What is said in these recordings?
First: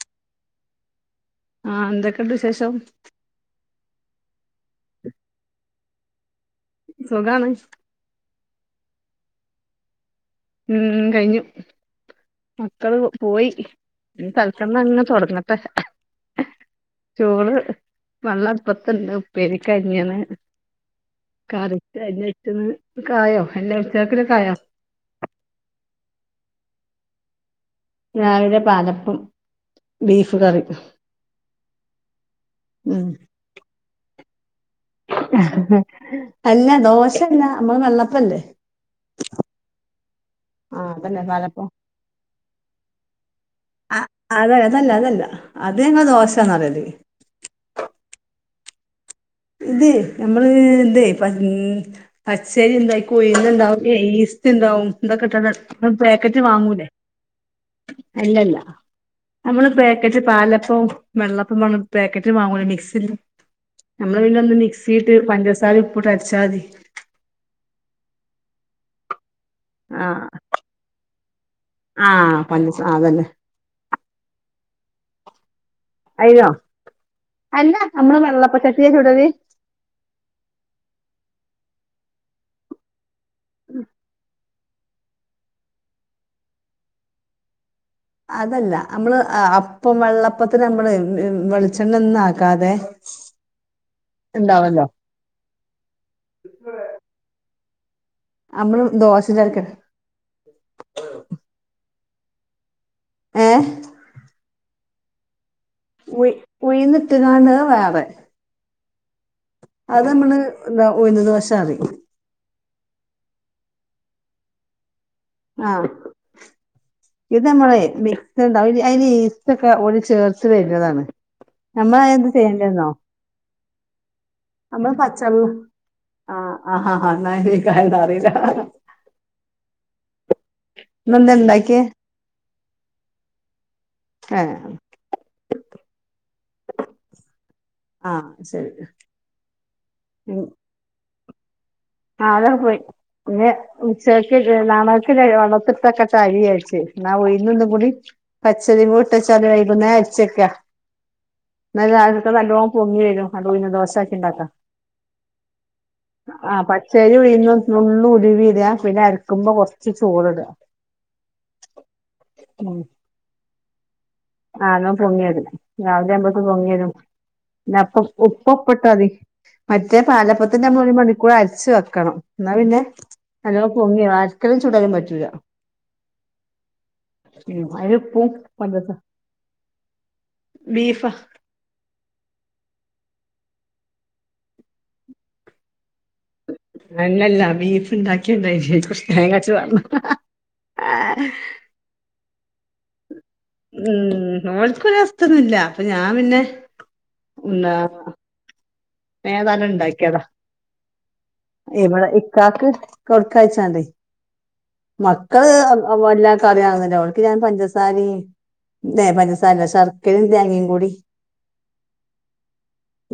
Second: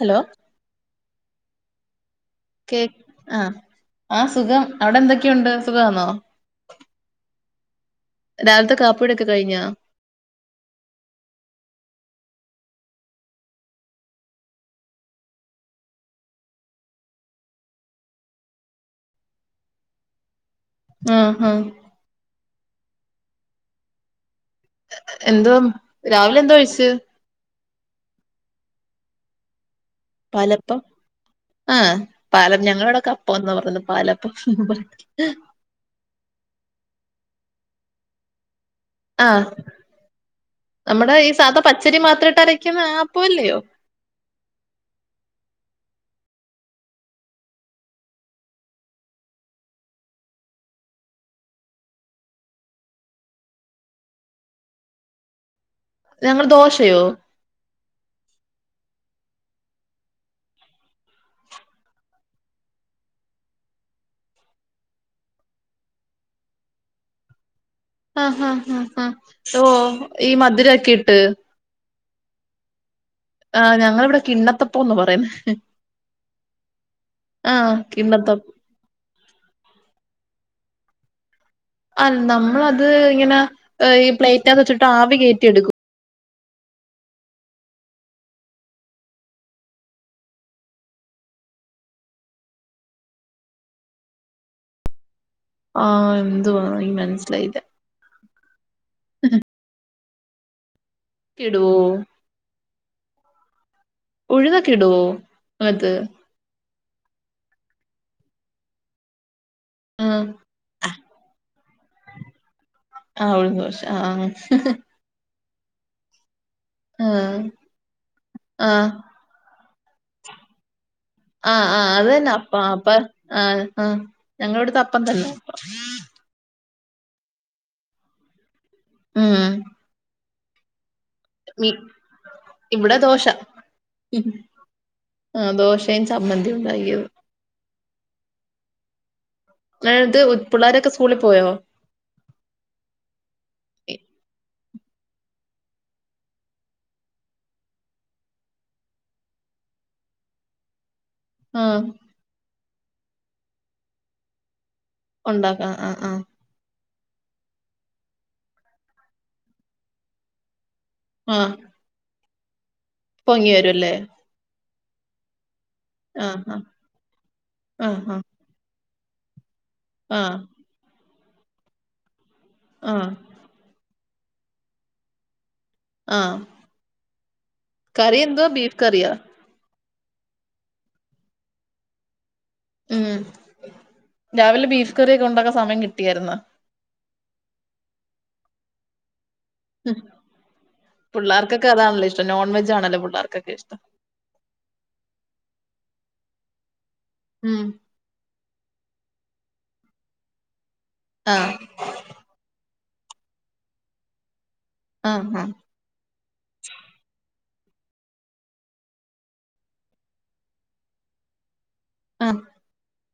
Hello ആ എന്തൊക്കെ എന്ത് വിശേഷം ആ സുഖം അവിടെ എന്തൊക്കെയുണ്ട് സുഖമാന്നോ സുഖാണ് രാവിലത്തെ കാപ്പിടൊക്കെ കഴിഞ്ഞാ ഉം കഴിഞ്ഞു മക്കള് പോയി തല്ക്കണ് അങ്ങ് തൊടങ്ങട്ടെ ചോറ് വെള്ളം അടുപ്പത്തുണ്ട് ഉപ്പേരിക്ക്അരിയണം ആഹ് ആഹ് ക്യാരറ്റ് അരിഞ്ഞു വെയ്ക്കുന്നു കായോ എല്ലാം ഉച്ചക്കന്ക്ക് കായോ എന്തോ രാവിലെ എന്തോ കഴിച്ച് രാവിലെ പാലപ്പം ബീഫ് കറി പാലപ്പം ആ പാലപ്പം ഉം ഞങ്ങളടെവിടക്കെ അപ്പന്നാ പറഞ്ഞയുന്നത് പാലപ്പം [inaudible] അല്ല ദോശല്ല നമ്മള് വെള്ളപ്പല്ലേ ആ ആഹ് നമ്മുടെ അതന്നെ ഈ സാധാ പാലപ്പം പച്ചരി മാത്ര ഇട്ട് അരക്കുന്ന ആ അപ്പല്ലിയോ ങ്ങ ദോശന്ന് പറയും ഇത് നമ്മള് ഇതേ ഇപ്പ പച്ചരി ഇണ്ടായി ഇണ്ടാവും ഈസ്റ്റ് ഇണ്ടാവും എന്തൊക്കെ ഇട്ട അ പാക്കറ്റ് ഞങ്ങൾ വാങ്ങൂലേ ദോശയോ അല്ലല്ല നമ്മള് പാക്കറ്റ് പാലപ്പവുംവെള്ളപ്പംപറഞ്ഞു പാക്കറ്റ് വാങ്ങൂ മിക്സില് നമ്മള് പിന്നെ ഒന്ന് മിക്സിയിട്ട് പഞ്ചസാര ഉപ്പിട്ട് അടിച്ചാ മതി ആ ആ ആ ആ ഓ ആഹ് ഈ മധുരക്കിട്ട് ആഹ് പഞ്ചസാ ആ അതന്നെ ആ ഞങ്ങളിവിടെ കിണ്ണത്തപ്പന്ന് പറയന്ന് അയ്യോ അല്ല നമ്മള് കിണ്ണത്തപ്പം വെളളപ്പ ചട്ടില് ചൂടില് ആ നമ്മളത് ഇങ്ങനെ ഈ പ്ലേറ്റ് ഇട്ട വെച്ചിട്ട് ആവി കേറ്റിയെടുക്കും അതല്ല നമ്മള് അപ്പം വെള്ളപ്പത്തിന് നമ്മള് വെളിച്ചെണ്ണ ഒന്നും ആക്കാതെ ഇണ്ടാവല്ലോ ങാ എന്തുവാ എനിക്ക് മനസിലായില്ല നമ്മള് ദോശ [unintelligible] കിടുവോ? ഏ ഉഴുന്നെക്കെ ഇടുവോ? അത് ഉഴുന്നിട്ടുകാണുന്നത് വേറെ അത് ആഹ് നമ്മള് എന്ത് ഉഴുന്ന് ദോശ റിം ആ ദോശ ആ ആ ആഹ് ഇത് ആഹ് നമ്മള്മിക്സ്അതി ഈസ്റ്റ് ഒക്കെ ഓരുചേർത്ത് വരുന്നതാണ്. ആഹ് നമ്മൾ എന്ത് ചെയ്യണ്ടേന്നോ? ആ ഞങ്ങളവിടുത്തെ അപ്പം തന്നെ. ആ ആ ആ [unintelligible] ഉം ഇന്നെന്താ ഇണ്ടാക്കിയേ ഇവിടെ ദോശ. ഏഹ് ആ ശരി അത് പിള്ളാരൊക്കെ സ്കൂ സ്കൂളിൽ പോയോ? ആ അതൊക്കെ പോയി. ആ പിന്നെ ഉച്ചയ്ക്കിത് നാളക്കക്ക് വളർത്തിട്ടൊക്കെ തഴി അയച്ചു എന്നാ ഒയി ഒന്നും കൂടി പച്ചരി പൂട്ടച്ചാല് വൈകുന്നേ അഴച്ചക്കാ ആഹ് ഇന്നലെ രാവിലത്തെ നല്ലോ പൊങ്ങി വരും അതു പിന്നെ ദോശയാക്കിഉണ്ടാക്ക ഉണ്ടാക്കാം. ആ ആ ശരി ഉഴുന്നും, നുള്ളും ഉലുവയും ഇടുക, പിന്നെ അരക്കുമ്പോ കുറച്ച് ചോറ്ഇടുക. ആ ഉം പൊങ്ങി വരുംല്ലേ? ആന്നോപൊങ്ങി വരും രാവിലെ ആവുമ്പത്തേക്ക് പൊങ്ങി വരും. ആഹ് പിന്നെഅപ്പ ആഹ് ഉപ്പി തവി മറ്റേ ആഹ് പാലപ്പത്തിന്റെ പൊ കൂടെ അരച്ചു വെ ക്കണം. എന്നാ പിന്നെ ആഹ് അക്കലും ചുടാനും പറ്റൂല ആഹ് ഉം അയിന് കറി ഉപ്പും എന്തുവാ ബീഫ് പഞ്ചസാ കറിയോ ബീഫാ മ് രാവിലെ ബീഫ് കറിയൊക്കെ ഒണ്ടാക്കാൻ സമയം കിട്ടു അല്ലല്ല ബീഫ് ഇണ്ടാക്കിയ ഇണ്ടായി [unintelligible] മ് പിള്ളേർക്കൊക്കെ അതാണല്ലോ ഇഷ്‌ നോൺവെജാണല്ലോ പുള്ളാർ ഉം ഓൽക്ക് ഒരിഷ്ടൊന്നുല്ല അപ്പോ ഞാന് ഞാൻ പിന്നെ ഉം ഉംന്ന [unintelligible] ഇണ്ടാക്കിയതാ ആഹ് ഇവിടെ ഇക്കാക്ക് കൊടുക്കാഴ്ച്ചാണ്ടെ ആഹ് ആഹ് മക്കള് എല്ലാക്കും അറിയാവുന്നില [unintelligible] ഓൽക്ക് ഞാൻ പഞ്ചസാരെം ഇല്ല പഞ്ചസാരല്ല ശർക്കരെം തേങ്ങെം കൂടി ആഹ്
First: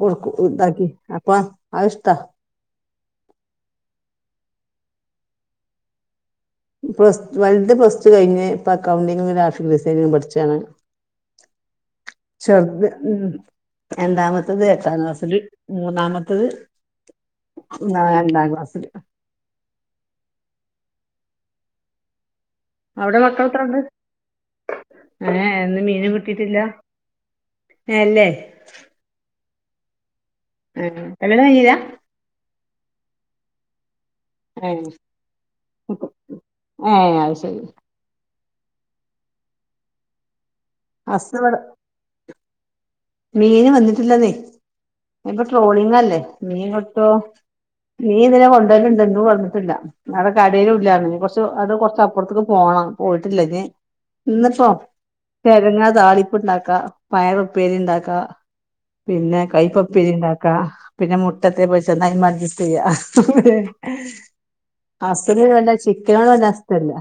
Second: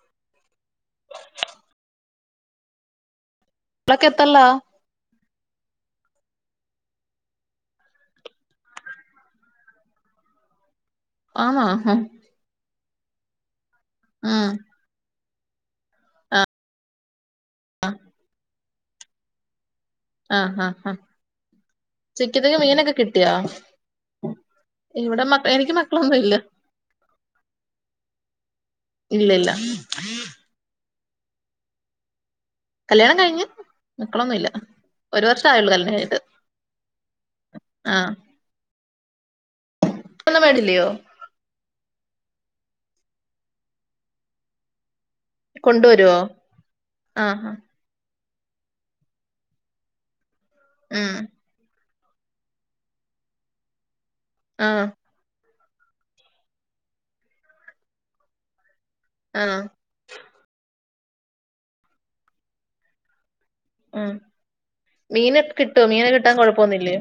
കൊട്ക്കും ഉതാക്കി അപ്പ അതിഷ്ട മക്കളൊക്കെത്രെല പ്ലസ് വൽത് പ്ലസ് ടു കഴിഞ്ഞ് ഇപ്പൊ അക്കൗണ്ടിങ്ങ് ഗ്രാഫിക് ഡിസൈനിങ്ങും പഠിച്ചാണ് ആഹ് അഹ് ചെറുത് ഉം രണ്ടാമത്തത് എട്ടാം ക്ലാസില് ഒല് മൂന്നാമത്തെത് നാലാം ക്ലാസ് ആഹ് ആഹ് ആഹ് ഉച്ചത്തെക്ക് മീനൊക്കെ അവിടെ കിട്ടിയാ മക്കൾ എത്ര ഉണ്ട് ഇവടെ ഏ മക്കൾ എനിക്ക് ഇന്ന് മീനും മക്കളൊന്നു ഇല്ല കിട്ടിയിട്ടില്ല ഏ, അല്ലേ ഇല്ലല്ല ആഹ് കല്യാണം കയിഞ്ഞിലാ കല്യാണം കഴിഞ് മക്കളൊന്നുല്ല ഏ ഒരു വർഷം ആയുള്ളൂ കല്യാണം കഴിഞ്ഞിട്ട് ഏ അത് ശരി ആഹ് [unintelligible] ഹസ് വടെ മീന് വന്നിട്ടില്ലെന്നെ ഇപ്പൊ കൊണ്ടുവരുവോ ട്രോളിങ്ല്ലേ മീൻ കിട്ടോ ആഹ് നീ ഇതിലെ കൊണ്ടുവലുണ്ടുന്ന് പറഞ്ഞിട്ടില്ല കടയിലും ഉം ഇല്ലാര്ന്ന് കൊറച്ച് അത് കൊറച്ച് പുറത്തേക്ക് പോണം പോയിട്ടില്ല ഇനി ഇന്നിപ്പോ ആഹ് കേഴങ്ങ് താളിപ്പ്ണ്ടാക്കാം പയർ ഉപ്പേരി ഉണ്ടാക്ക ക്കാ പിന്നെ ആഹ് കൈപ്പപ്പിരി ഇണ്ടാക്കാ പിന്നെ മുട്ടത്തെ പൊരിച്ച് [unintelligible] അഡ്ജസ്റ്റ് ചെയ്യാ ഉം മീനൊക്കെ കിട്ടോ [unintelligible] മീന് ചിക്കനോട്‌ കിട്ടാൻ വല്ല ഇസ്ത്തല്ല കൊഴപ്പൊന്നുല്ലേ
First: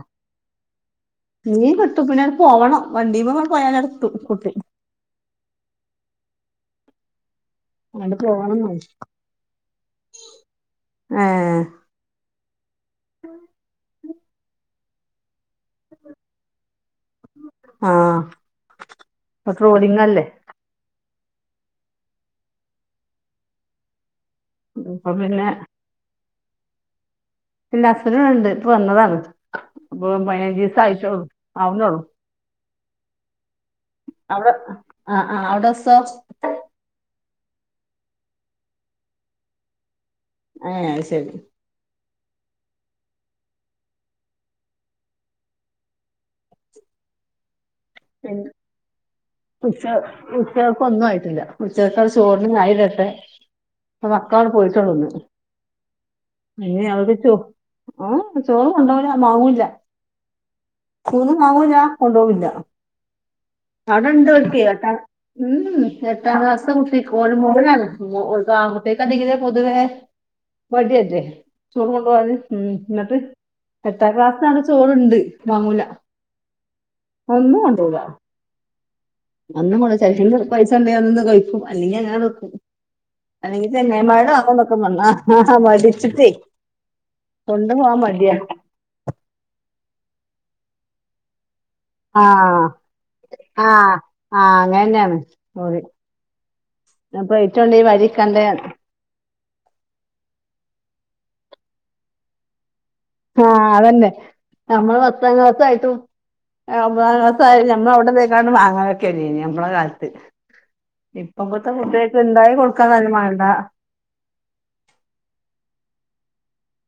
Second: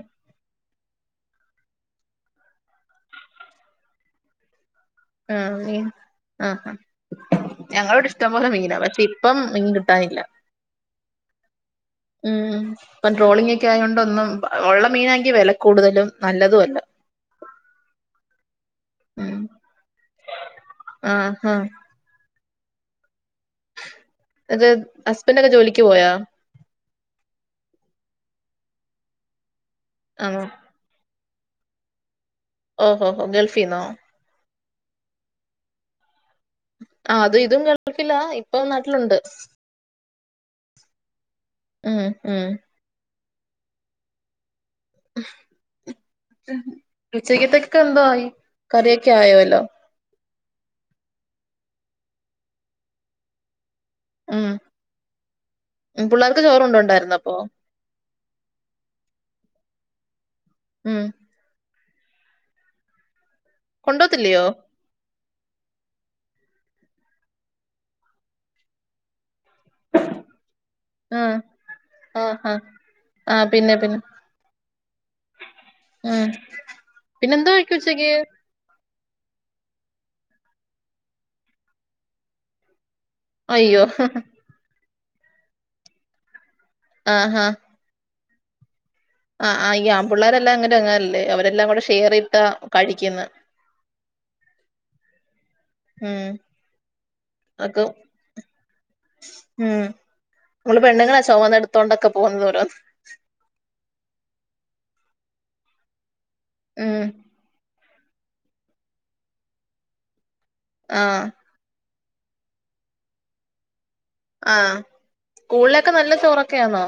മീൻ കിട്ടും പിന്നെ പോവണം വണ്ടീമേ പോയാലടുത്തു കിട്ടും ആ ആഹ് ആ ഞങ്ങളിവിടെ അങ്ങട് ഇഷ്ടം പോലെ പോവണം മീനാ പക്ഷെ ഇപ്പം മീൻ കിട്ടാനില്ല ഏ ഉം ഇപ്പം ട്രോളിംഗ് ഒക്കെ ആയൊണ്ട് ഒന്നും ഒള്ള മീനാങ്കി വെല കൂടുതലും നല്ലതു അല്ല ഉം പ്പ ട്രോളിംഗ് അല്ലേ ആഹ് ഹാ അത് അപ്പൊ ഹസ്ബൻഡ് പിന്നെ ഒക്കെ ജോലിക്ക് പോയാ ഇല്ല ഹസ്ബൻഡ് ഇവിടെ ഉണ്ട് ഇപ്പൊ വന്നതാണ് ആണോ അപ്പോ [unintelligible] ആവുന്നോളൂ ഓഹോഹോ ഗൾഫിന്നോ ആ ആ അവിടെസോ ആ അതും ഇതും ഗൾഫിലാ ഇപ്പൊ നാട്ടിലൊണ്ട് ആ അത് ശെരി ഉം ഉം ഉച്ചക്കത്തേക്ക് ന്തോ ആയി കറിയൊക്കെ ആയോ വല്ലോം ഉച്ചക്ക ഒന്നും ആയിട്ടില്ല ഉച്ചവക്കാ ചോർന് ആയിവരട്ടെ അ മക്കളവിടെ ഉം പോയിട്ടേളുന്ന് ഉം പിള്ളേർക്ക് ചോറ് ഇനി അവക്ക് കൊണ്ടോണ്ടായിരുന്നോ ചോ അപ്പൊ ആ ചോറ് കൊണ്ടോയി മാങ്ങൂല്ല ഉം [unintelligible] കൊണ്ടോവില്ല കൊണ്ടോത്തില്ലയോ [unintelligible] ഉം എട്ടാംക്ലാസ്സ് ത്തെ കുട്ടിക്ക് ഒരു മോനാണ് ആൺ കുട്ടികക്ക് പൊതുവേ മടിയല്ലേ ആഹ് ചോറ് കൊണ്ടുപോകാൻ ആഹ് ആഹ് ഉം എന്നിട്ട് ആ പിന്നെ പിന്നെ എട്ടാം ക്ലാസ്സ് ചോറുണ്ട് മാങ്ങൂല ഉം പിന്നെന്തോ ഒന്നും കഴിക്കും ഉച്ചക്ക് അന്ന് [unintelligible] പൈസ ഉണ്ടന്നെ കഴിക്കും അല്ലെങ്കെ അങ്ങനെ വെക്കും അല്ലെങ്കി അയ്യോ ചങ്ങായിമാരടെ [unintelligible] [unintelligible] മടിച്ചിട്ട് ആഹ് ഹാ കൊണ്ടുപോകാൻ മടിയാ പിള്ളേരെല്ലാം അങ്ങനെ [unintelligible] അവരെല്ലാം കൂടെ ഷെയർ ഇട്ടാ ആഹ് കഴിക്കുന്നെ ആഹ് ആഹ് അങ്ങനെ തന്നെയാണ് ഉം [inaudible] അപ്പം [unintelligible] ഉണ്ടാക്കിൽ അതൊക്കെ വഴില് കണ്ട ഉം നമ്മള് പെണ്ണുങ്ങളാ ചുമന്നടുത്തു കൊണ്ടൊക്കെ പോകുന്നത് ഓരോ ആഹ് അത് തന്നെ നമ്മള് പത്താം ക്ലാസ് ആയിട്ടും ഉം ഒമ്പതാം ക്ലാസ് ആയാലും [unintelligible] അവിടുന്ന് [unintelligible] വാങ്ങാൻ [unintelligible] നമ്മടെ കാലത്ത് ആഹ് ഇപ്പം [unintelligible] കുട്ടികൾക്ക് ഉണ്ടാക്കി കൊടുക്കാന്ന് പറഞ്ഞാലും വേണ്ട ആഹ് സ്കൂളിലൊക്കെ നല്ല ചോറൊക്കെയാണോ?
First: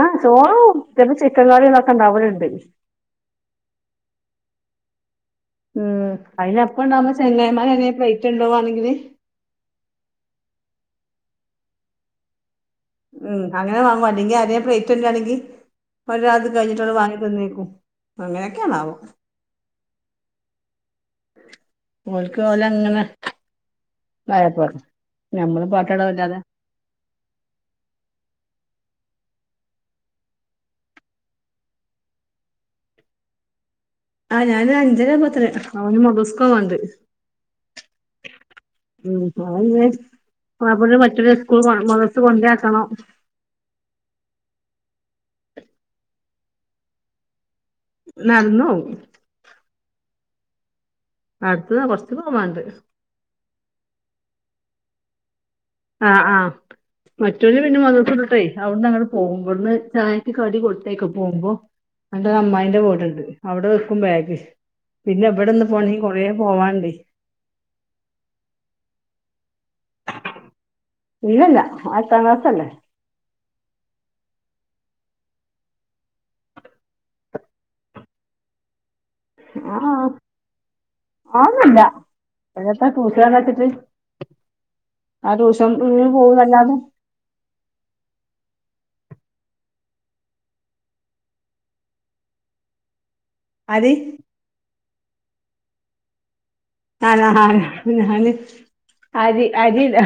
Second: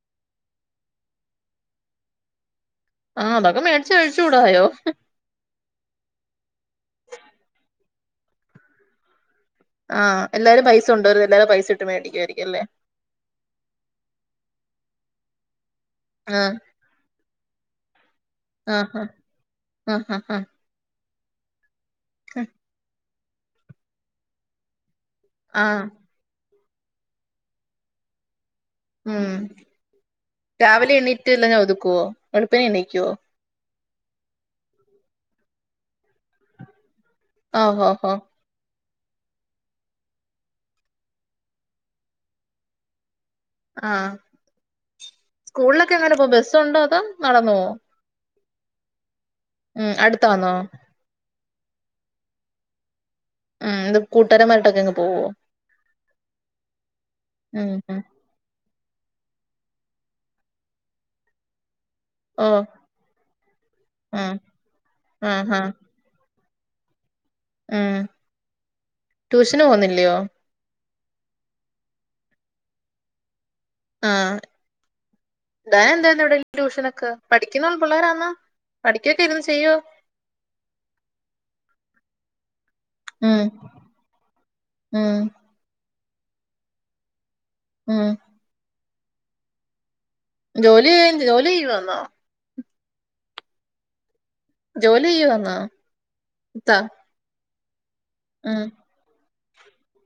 ആഹ് ചോറും ഉച്ചക്ക് ചിക്കൻ കറികളൊക്കെ ഉണ്ടാകാറുണ്ട് ആഹ് അതൊക്കെ മേടിച്ച് കഴിച്ചൂടായോ ഉം അയിന് അപ്പം ഉണ്ടാവുന്ന ചങ്ങായിമാരെ അ വെയിറ്റ് ഉണ്ടാക്കുവാണെങ്കില് ആഹ് എല്ലാരും പൈസ കൊണ്ടുവരും എല്ലാരും പൈസ ഇട്ട് മേടിക്കുമായിരിക്കും എല്ലെ? ഉം അങ്ങനെ വാങ്ങും അല്ലെങ്കിൽ ആരെടെ പ്ലേറ്റ് [unintelligible] ഒരാ അത് ആഹ് കഴിഞ്ഞിട്ടുള്ളത് വാങ്ങി തന്നേക്കും ഉം ആഹ് ആഹ് ആഹ് ആഹ് ആഹ് ഓല്ക്ക് ഉം ഓല് അങ്ങനെ മാറിപ്പോ [unintelligible] ഞമ്മള് ആ പാട്ട് പാട് അല്ലാതെ ഉം രാവിലെ എണ്ണീറ്റ്ല്ല ഒതുക്കുവോ വെളുപ്പിനെ എണ്ണീക്കുവോ ആഹ് ഞാനൊ അഞ്ചര ആവുമ്പത്തെന് അവന് [unintelligible] ആഹ് ഓഹോ ഹോ ഉം അവനിന്ന് [unintelligible] സ്കൂള് മദ്രസ കൊണ്ടേ ആക്കണം ആഹ് സ്കൂളിലൊക്കെ എങ്ങനെ പോം ബസ്സോണ്ടോ അതോ നടന്ന് പോവോ നടന്ന് പോവും ഉം അടുത്താവന്നോ അടുത്തുന്ന് കൊറച്ചു പോവാണ്ട് ഉം ഇത് കൂട്ടാരമായിരട്ടങ്ങ് പോവോ ആഹ് ആ മറ്റൊരു ഉം പിന്നെ ഉം വന്നപ്പോ തൊട്ടേ അവിട്ന്ന് അങ്ങ്ട് പോകും ഇവിടുന്ന് ചായക്ക് കടി കൊടുത്തയക്കും പോകുമ്പോ എന്റെരു ഓ അമ്മായിന്റെ വീട്ട് ണ്ട് അവിടെ വെക്കും ഉം ബാഗ് പിന്നെ ഇവിടെന്ന് പോണെങ്കി കൊറേം പോവാ ണ്ട് ആ ട്യൂഷന് പോകുന്നില്ലയോ ഇല്ലല്ല ഓൻ എട്ടാം ക്ളാസല്ലേ ആ എന്താന എന്തന്ന് ഇവിടെ ട്യൂഷനൊക്കെ പഠിക്കുന്ന പിള്ളേരാന്നോ ആഹ് അതൊന്നില്ല എത്താ ട്യൂഷന്ന് ഉം പറഞ്ഞയച്ചിട്ട് ഉം ആ ട്യൂഷം [unintelligible] പോവല്ലാതെ ഉം ജോലി ചെയ് ജോലി ചെയ്യുവാന്നോ ആര് ജോലി ചെയ്യുവാന്നോ ഇത്താ ആണ് ആ ഞാന് ഉം അരി അരിയിടാ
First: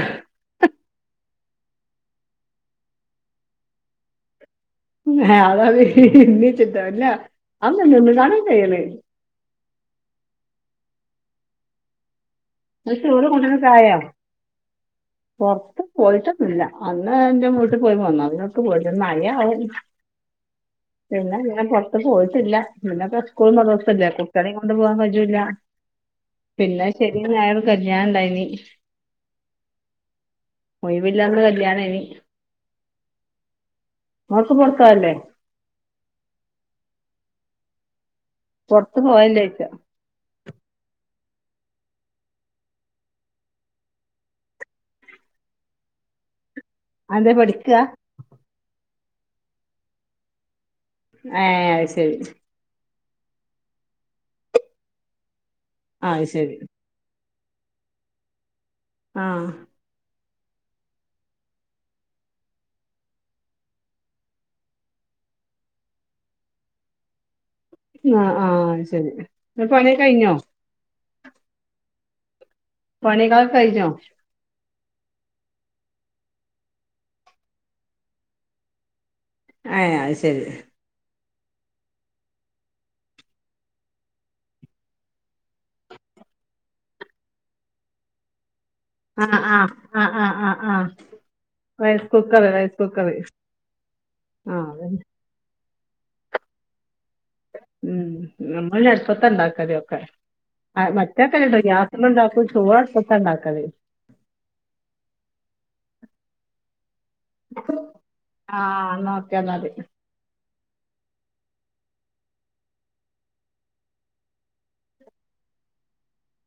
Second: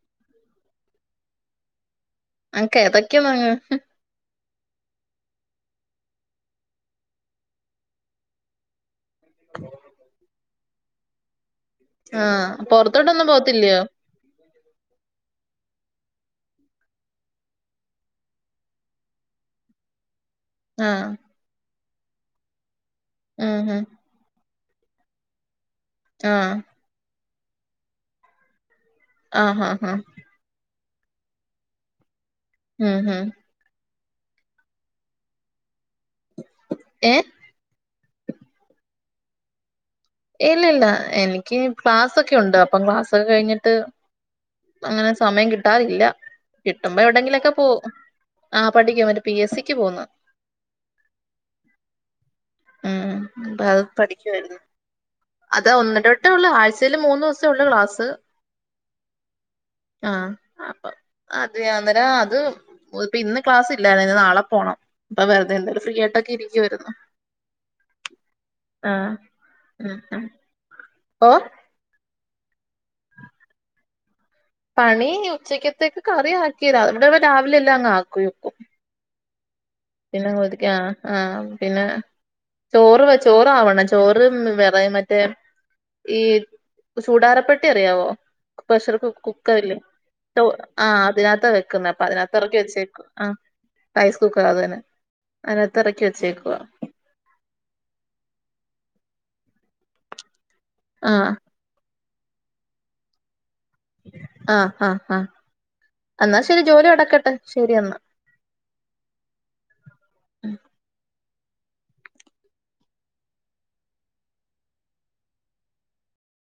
അനക്ക് ഏതൊക്കെയാ വാങ്ങ് അതത് [unintelligible] വെച്ചിട്ടല്ല [unintelligible] ആഹ [unintelligible] ചോറും കൂട്ടാനൊക്കെ ആയോ പൊറത്ത് പോയിട്ടൊന്നില്ല അന്ന് എന്റെ വീട്ടിൽ പോയി പോന്നതാ പിന്നെങ്ങോട്ടും പോയിട്ടില്ല പിന്നെ മഴയായും ആഹ് പിന്നെ [unintelligible] [unintelligible] പോയിട്ടില്ല ഇല്ലാപ്പോ സ്കൂളും ഉം ഉം മദ്റസയും ഇല്ലേ കുട്ട്യോളെയും കൊണ്ട് കൊണ്ട് പോവാ കജ്ജൂല്ല ആഹ് പിന്നെ ശരി ഇന്ന് വേറെ കല്യാണം ഇണ്ടായിനി ആഹ് ആഹ് ആഹ ഒഴിവില്ലാന്ന് കല്യാണേനി ഹം ഹം ങ്ങൾക്ക് പൊറത്തോയേല്ലേ എ പൊറത്ത് പോയല്ലേ ചോയ്ക്ക ഇല്ല ഇല്ല എനിക്ക് ക്ലാസൊക്കെ ഉണ്ട് അപ്പം ക്ലാസ്സൊക്കെ കഴിഞ്ഞിട്ട് അങ്ങനെ സമയം കിട്ടാറില്ല കിട്ടുമ്പോ അതെന്തേ എവിടെങ്കിലൊക്കെ പോവും പഠിക്കാ ആ പഠിക്കാ മറ്റ പി എസ് സിക്ക് പോകുന്നു ഹേ അത് ശരി ഉം അപ്പൊ അത് പഠിക്കുവായിരുന്നു അത് ആ അത് ഒന്നിടവിട്ടേ ഉള്ളൂ ശരി ആഴ്ചയിൽ മൂന്ന് ദൂസം ച്ചുള്ളു ക്ലാസ് ആഹ് ആഹ് ആപ്പം അത് അന്നേരം അത് ഇപ്പ ഇന്ന് ക്ലാസ് ഇല്ലായിരുന്ന് നാളെ പോണം ഇപ്പ വെറുതെ എന്തായാലും ഫ്രീ ആയിട്ടൊക്കെ ഇരിക്കരുന്നു ആഹ് ആഹ് അയ് ശരി [unintelligible] പണി ഉം ഉം കഴിഞ്ഞോ ഓ പണികളൊക്കെ കഴിഞ്ഞോ പണി ഉച്ചക്കത്തേക്ക് കറി ആക്കീതാ ഇവിടെ രാവിലെ എല്ലാം അങ്ങ് ആക്യി വെക്കും ഏ [unintelligible] അത് ശരി ചന്നോതിക്കാ ആഹ് ആഹ് പിന്നെ ചോറ് വെച്ച് ചോറാവണം ചോറ് വേറെ മറ്റേ ഈ ചൂടാരപ്പെട്ടി അറിയാവോ പ്രഷർ കു ആ കുക്കർ ആ ഇല്ലേ ആ ആ ആ ആ ആഹ് അതിനാതാ വെക്കുന്നെ അപ്പ റൈസ് അതിനഹത്ത് കുക്കറ് എറക്കി റൈസ് വെച്ചേക്കു കുക്കറ് ആഹ് റൈസ് കുക്കർ ആ അതു തന്നെ അതന്നെ അത്തിനാത് എറക്കി വെച്ചേക്കുവാ ഉം നമ്മൾ അടുപ്പത്താ ണ്ടാക്കല് ഒക്കെ ആ [unintelligible] ഗ്യാസ് ഒന്നുണ്ടാക്കും ചോറ് അടുപ്പത്താ ണ്ടാക്കല് ആ ആ ആ എന്നാ ശരി ജോലി നട ആഹ് ഓക്കേ ഇന്നാല്